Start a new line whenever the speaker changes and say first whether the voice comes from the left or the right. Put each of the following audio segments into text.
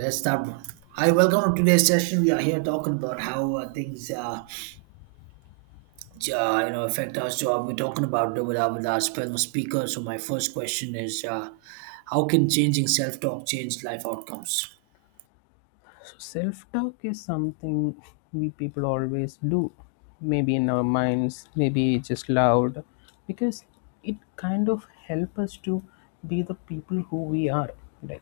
right: Let's start. Hi, welcome to today's session. We are here talking about how things, affect our job. We're talking about it with with our fellow speaker. So my first question is, how can changing self-talk change life outcomes?
left: So self-talk is something we people always do, maybe in our minds, maybe just loud, because it kind of help us to be the people who we are. Right?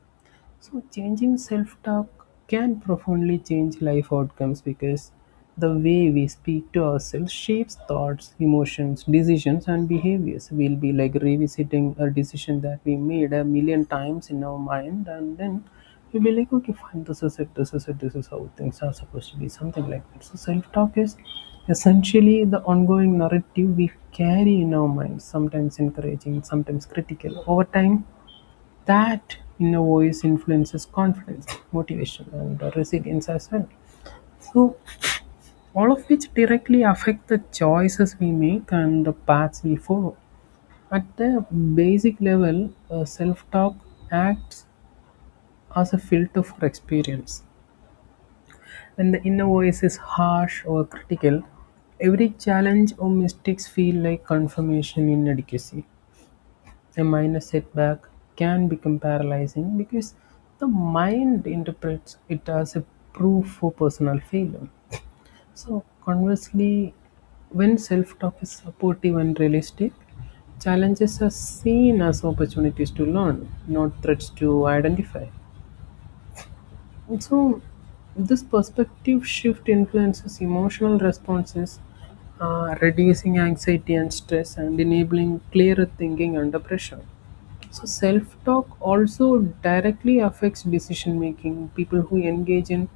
left: So, changing self talk can profoundly change life outcomes because the way we speak to ourselves shapes thoughts, emotions, decisions, and behaviors. We'll be like revisiting a decision that we made a million times in our mind, and then we will be like, okay, fine, this is it, this is how things are supposed to be, something like that. So, self talk is essentially the ongoing narrative we carry in our minds, sometimes encouraging, sometimes critical. Over time, that inner voice influences confidence, motivation, and resilience as well. So, all of which directly affect the choices we make and the paths we follow. At the basic level, self talk acts as a filter for experience. When the inner voice is harsh or critical, every challenge or mistakes feel like confirmation inadequacy. A minor setback can become paralyzing because the mind interprets it as a proof for personal failure. So, conversely, when self talk is supportive and realistic, challenges are seen as opportunities to learn, not threats to identify. And so, this perspective shift influences emotional responses, reducing anxiety and stress, and enabling clearer thinking under pressure. So self-talk also directly affects decision making. People who engage in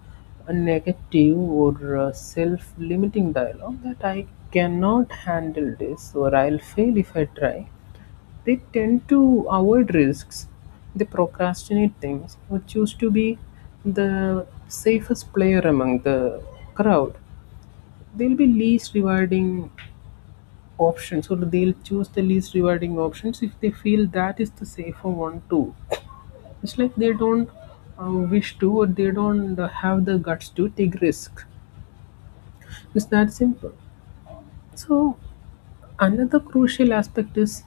left: a negative or self-limiting dialogue that I cannot handle this or I'll fail if I try, they tend to avoid risks. They procrastinate things or choose to be the safest player among the crowd. They'll be least rewarding options, or they'll choose the least rewarding options if they feel that is the safer one too. It's like they don't wish to, or they don't have the guts to take risk. It's that simple. So another crucial aspect is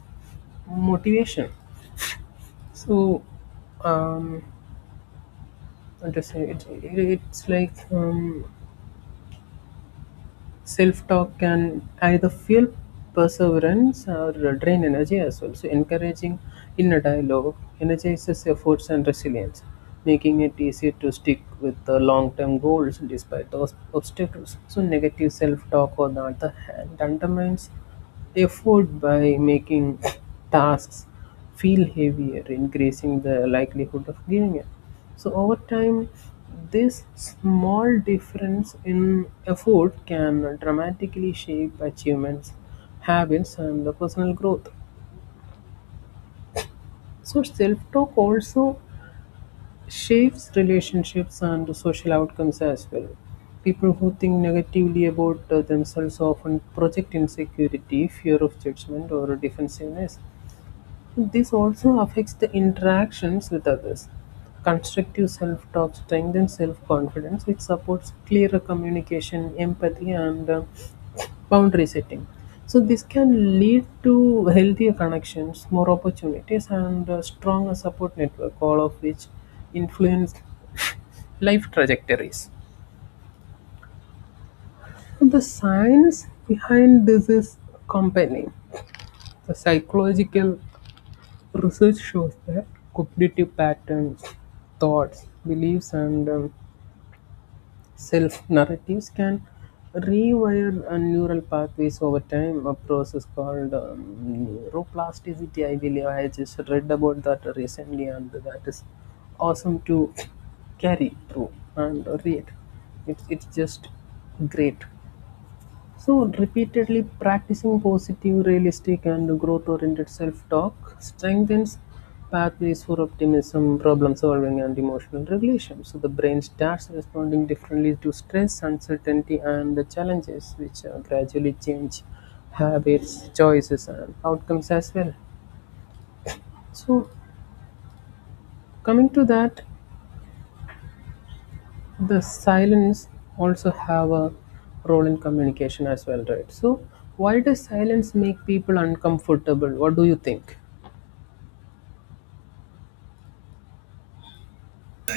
left: motivation. So um, what to say it, it, it's like self talk can either fuel perseverance or drain energy as well. So, encouraging inner dialogue energizes efforts and resilience, making it easier to stick with the long term goals despite those obstacles. So, negative self talk, on the other hand, undermines effort by making tasks feel heavier, increasing the likelihood of giving up. So, over time, this small difference in effort can dramatically shape achievements, habits, and the personal growth. So, self talk also shapes relationships and social outcomes as well. People who think negatively about themselves often project insecurity, fear of judgment, or defensiveness. This also affects the interactions with others. Constructive self talk strengthens self confidence, which supports clearer communication, empathy, and boundary setting. So, this can lead to healthier connections, more opportunities, and a stronger support network, all of which influence life trajectories. The science behind this is compelling. The psychological research shows that cognitive patterns, thoughts, beliefs, and self narratives can rewire neural pathways over time, a process called neuroplasticity. I believe I just read about that recently, and that is awesome to carry through and read. It's just great. So, repeatedly practicing positive, realistic, and growth oriented self talk strengthens pathways for optimism, problem solving, and emotional regulation. So, the brain starts responding differently to stress, uncertainty, and the challenges, which gradually change habits, choices, and outcomes as well. So, coming to that, the silence also have a role in communication as well, right? So why does silence make people uncomfortable? What do you think?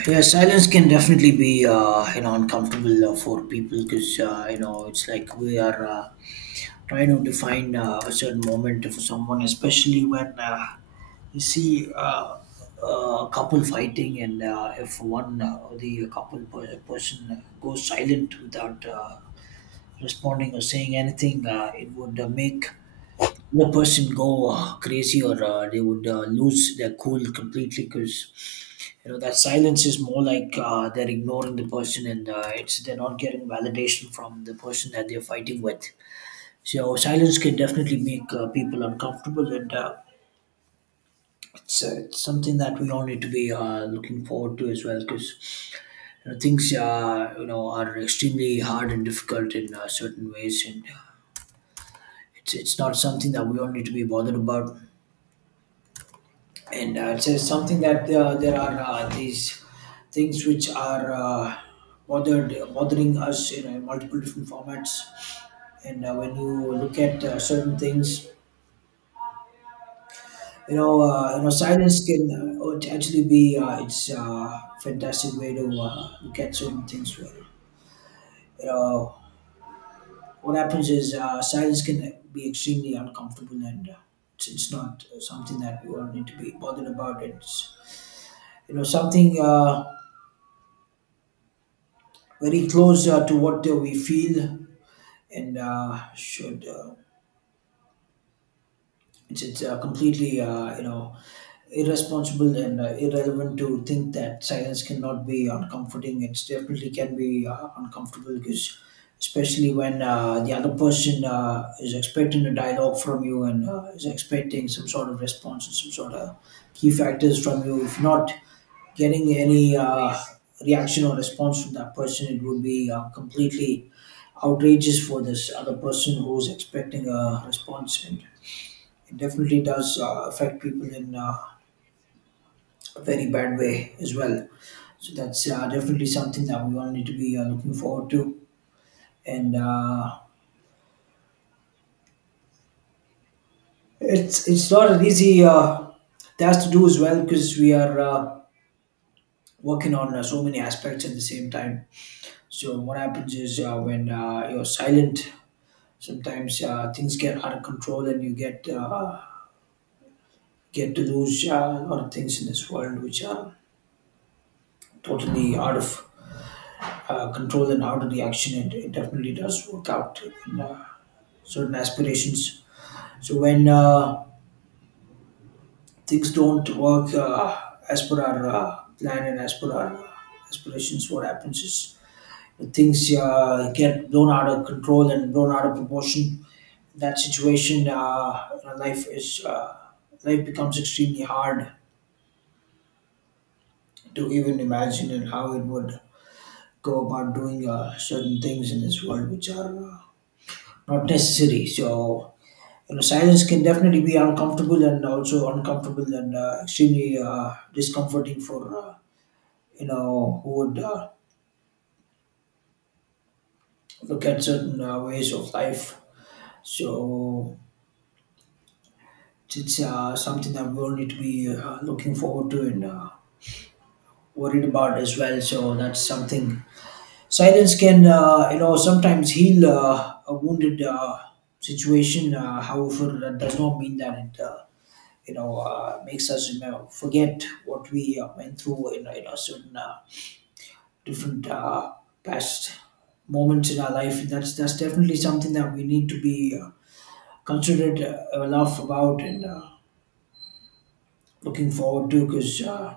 right: Yeah, silence can definitely be you know uncomfortable for people because you know it's like we are trying to define a certain moment for someone, especially when you see uh, a couple fighting and if one the couple person goes silent without responding or saying anything. It would make the person go crazy, or they would lose their cool completely, because you know, that silence is more like they're ignoring the person, and it's they're not getting validation from the person that they're fighting with. So silence can definitely make people uncomfortable, and it's something that we all need to be looking forward to as well, because you know, things you know are extremely hard and difficult in certain ways, and it's not something that we all need to be bothered about. And so it's something that there are these things which are bothered bothering us in multiple different formats. And when you look at certain things, you know silence can it actually be it's fantastic way to look at certain things where you know what happens is silence can be extremely uncomfortable, and it's not something that we all need to be bothered about. It's you know something very close to what we feel, and it's completely you know irresponsible and irrelevant to think that silence cannot be uncomforting. It definitely can be uncomfortable, because especially when the other person is expecting a dialogue from you, and is expecting some sort of response and some sort of key factors from you. If not getting any reaction or response from that person, it would be completely outrageous for this other person who's expecting a response. And it definitely does affect people in a very bad way as well. So that's definitely something that we all need to be looking forward to. And it's not an easy task to do as well, because we are working on so many aspects at the same time. So what happens is when you're silent, sometimes things get out of control, and you get to lose a lot of things in this world which are totally out of control and out of reaction. It definitely does work out in certain aspirations. So when things don't work as per our plan and as per our aspirations, what happens is things get blown out of control and blown out of proportion. That situation, life is life becomes extremely hard to even imagine, and how it would go about doing certain things in this world which are not necessary. So, you know, silence can definitely be uncomfortable and also uncomfortable, and extremely discomforting for, you know, who would look at certain ways of life. So, it's something that we all need to be looking forward to and worried about as well. So, that's something. Silence can, you know, sometimes heal a wounded situation. However, that does not mean that it, you know, makes us you know, forget what we went through in a certain different past moments in our life. That's definitely something that we need to be considerate enough about and looking forward to, because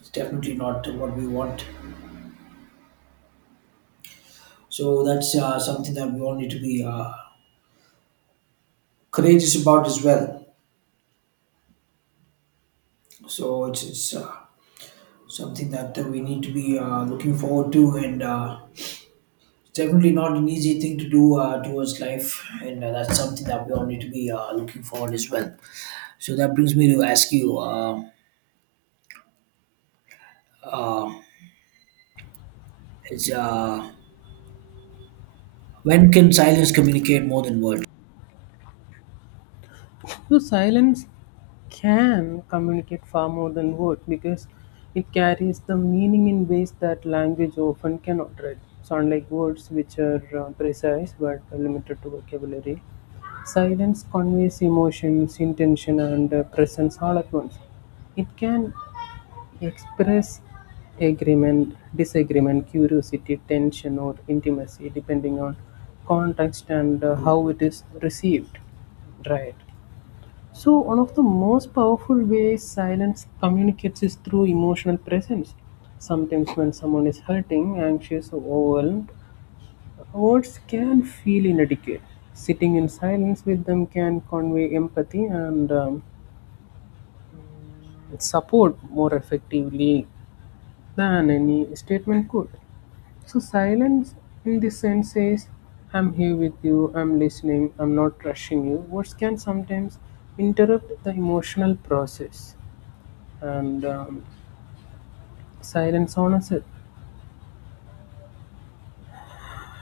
right: it's definitely not what we want. So that's something that we all need to be courageous about as well. So it's something that we need to be looking forward to, and it's definitely not an easy thing to do towards life, and that's something that we all need to be looking forward as well. So that brings me to ask you: Is when can silence communicate more than words?
left: So silence can communicate far more than words because it carries the meaning in ways that language often cannot, right? So unlike words, which are precise but limited to vocabulary, silence conveys emotions, intention, and presence all at once. It can express agreement, disagreement, curiosity, tension, or intimacy, depending on context and how it is received. Right. So, one of the most powerful ways silence communicates is through emotional presence. Sometimes, when someone is hurting, anxious, or overwhelmed, words can feel inadequate. Sitting in silence with them can convey empathy and support more effectively than any statement could. So silence in this sense says, I'm here with you, I'm listening, I'm not rushing you. Words can sometimes interrupt the emotional process. And silence honors it.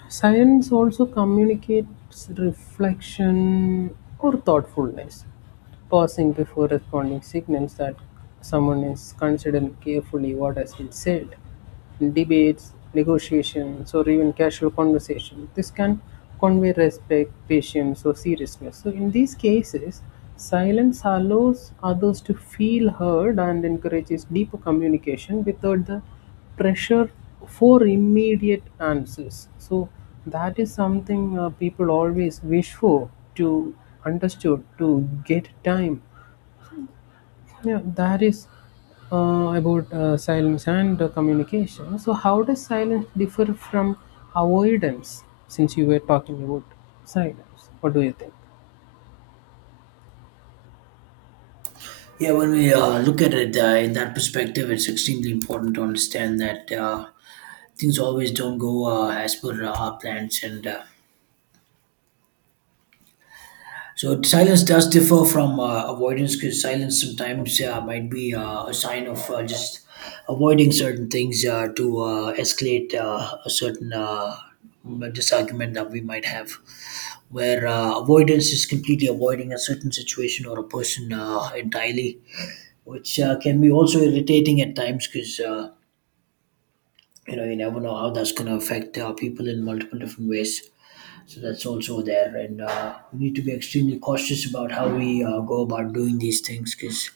left: Silence also communicates reflection or thoughtfulness. Pausing before responding signals that someone is considering carefully what has been said. In debates, negotiations, or even casual conversation, this can convey respect, patience, or seriousness. So, in these cases, silence allows others to feel heard and encourages deeper communication without the pressure for immediate answers. So that is something people always wish for, to understood to get time. Yeah, that is about silence and communication. So how does silence differ from avoidance? Since you were talking about silence, what do you think?
right: Yeah, when we look at it in that perspective, it's extremely important to understand that things always don't go as per our plans and. So silence does differ from avoidance, because silence sometimes might be a sign of just avoiding certain things to escalate a certain disargument that we might have. Where avoidance is completely avoiding a certain situation or a person entirely, which can be also irritating at times, because you know you never know how that's going to affect people in multiple different ways. So that's also there, and we need to be extremely cautious about how we go about doing these things, because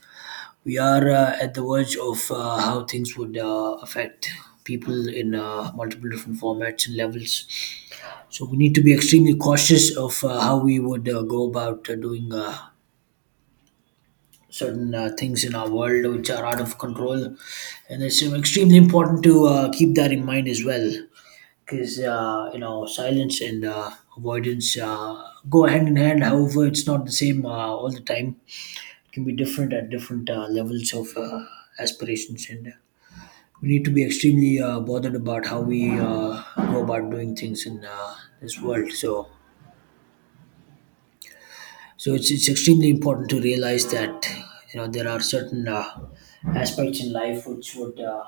right: we are at the verge of how things would affect people in multiple different formats and levels. So we need to be extremely cautious of how we would go about doing certain things in our world which are out of control, and it's extremely important to keep that in mind as well, because you know silence and avoidance go hand in hand. However, it's not the same all the time. It can be different at different levels of aspirations, and we need to be extremely bothered about how we go about doing things in this world. So it's extremely important to realize that you know there are certain aspects in life which would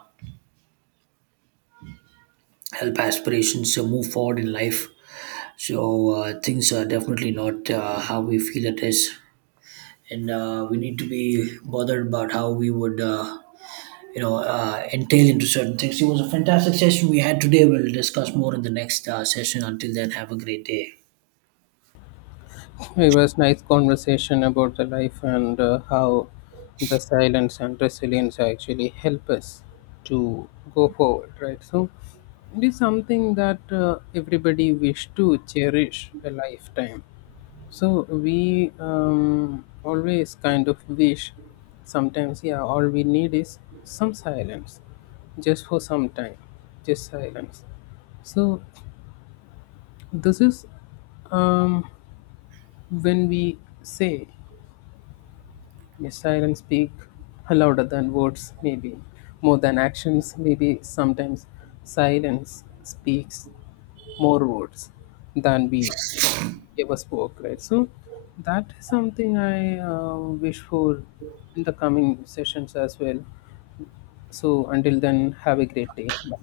right: help aspirations move forward in life. So things are definitely not how we feel it is, and we need to be bothered about how we would, entail into certain things. It was a fantastic session we had today. We'll discuss more in the next session. Until then, have a great day.
left: It was nice conversation about the life and how the silence and resilience actually help us to go forward, right? So it is something that everybody wish to cherish a lifetime. So we always kind of wish sometimes, yeah, all we need is some silence, just for some time, just silence. So this is um, when we say, yes, silence speak louder than words, maybe more than actions, maybe sometimes silence speaks more words than we ever spoke, right? So that is something I wish for in the coming sessions as well. So until then, have a great day. Bye.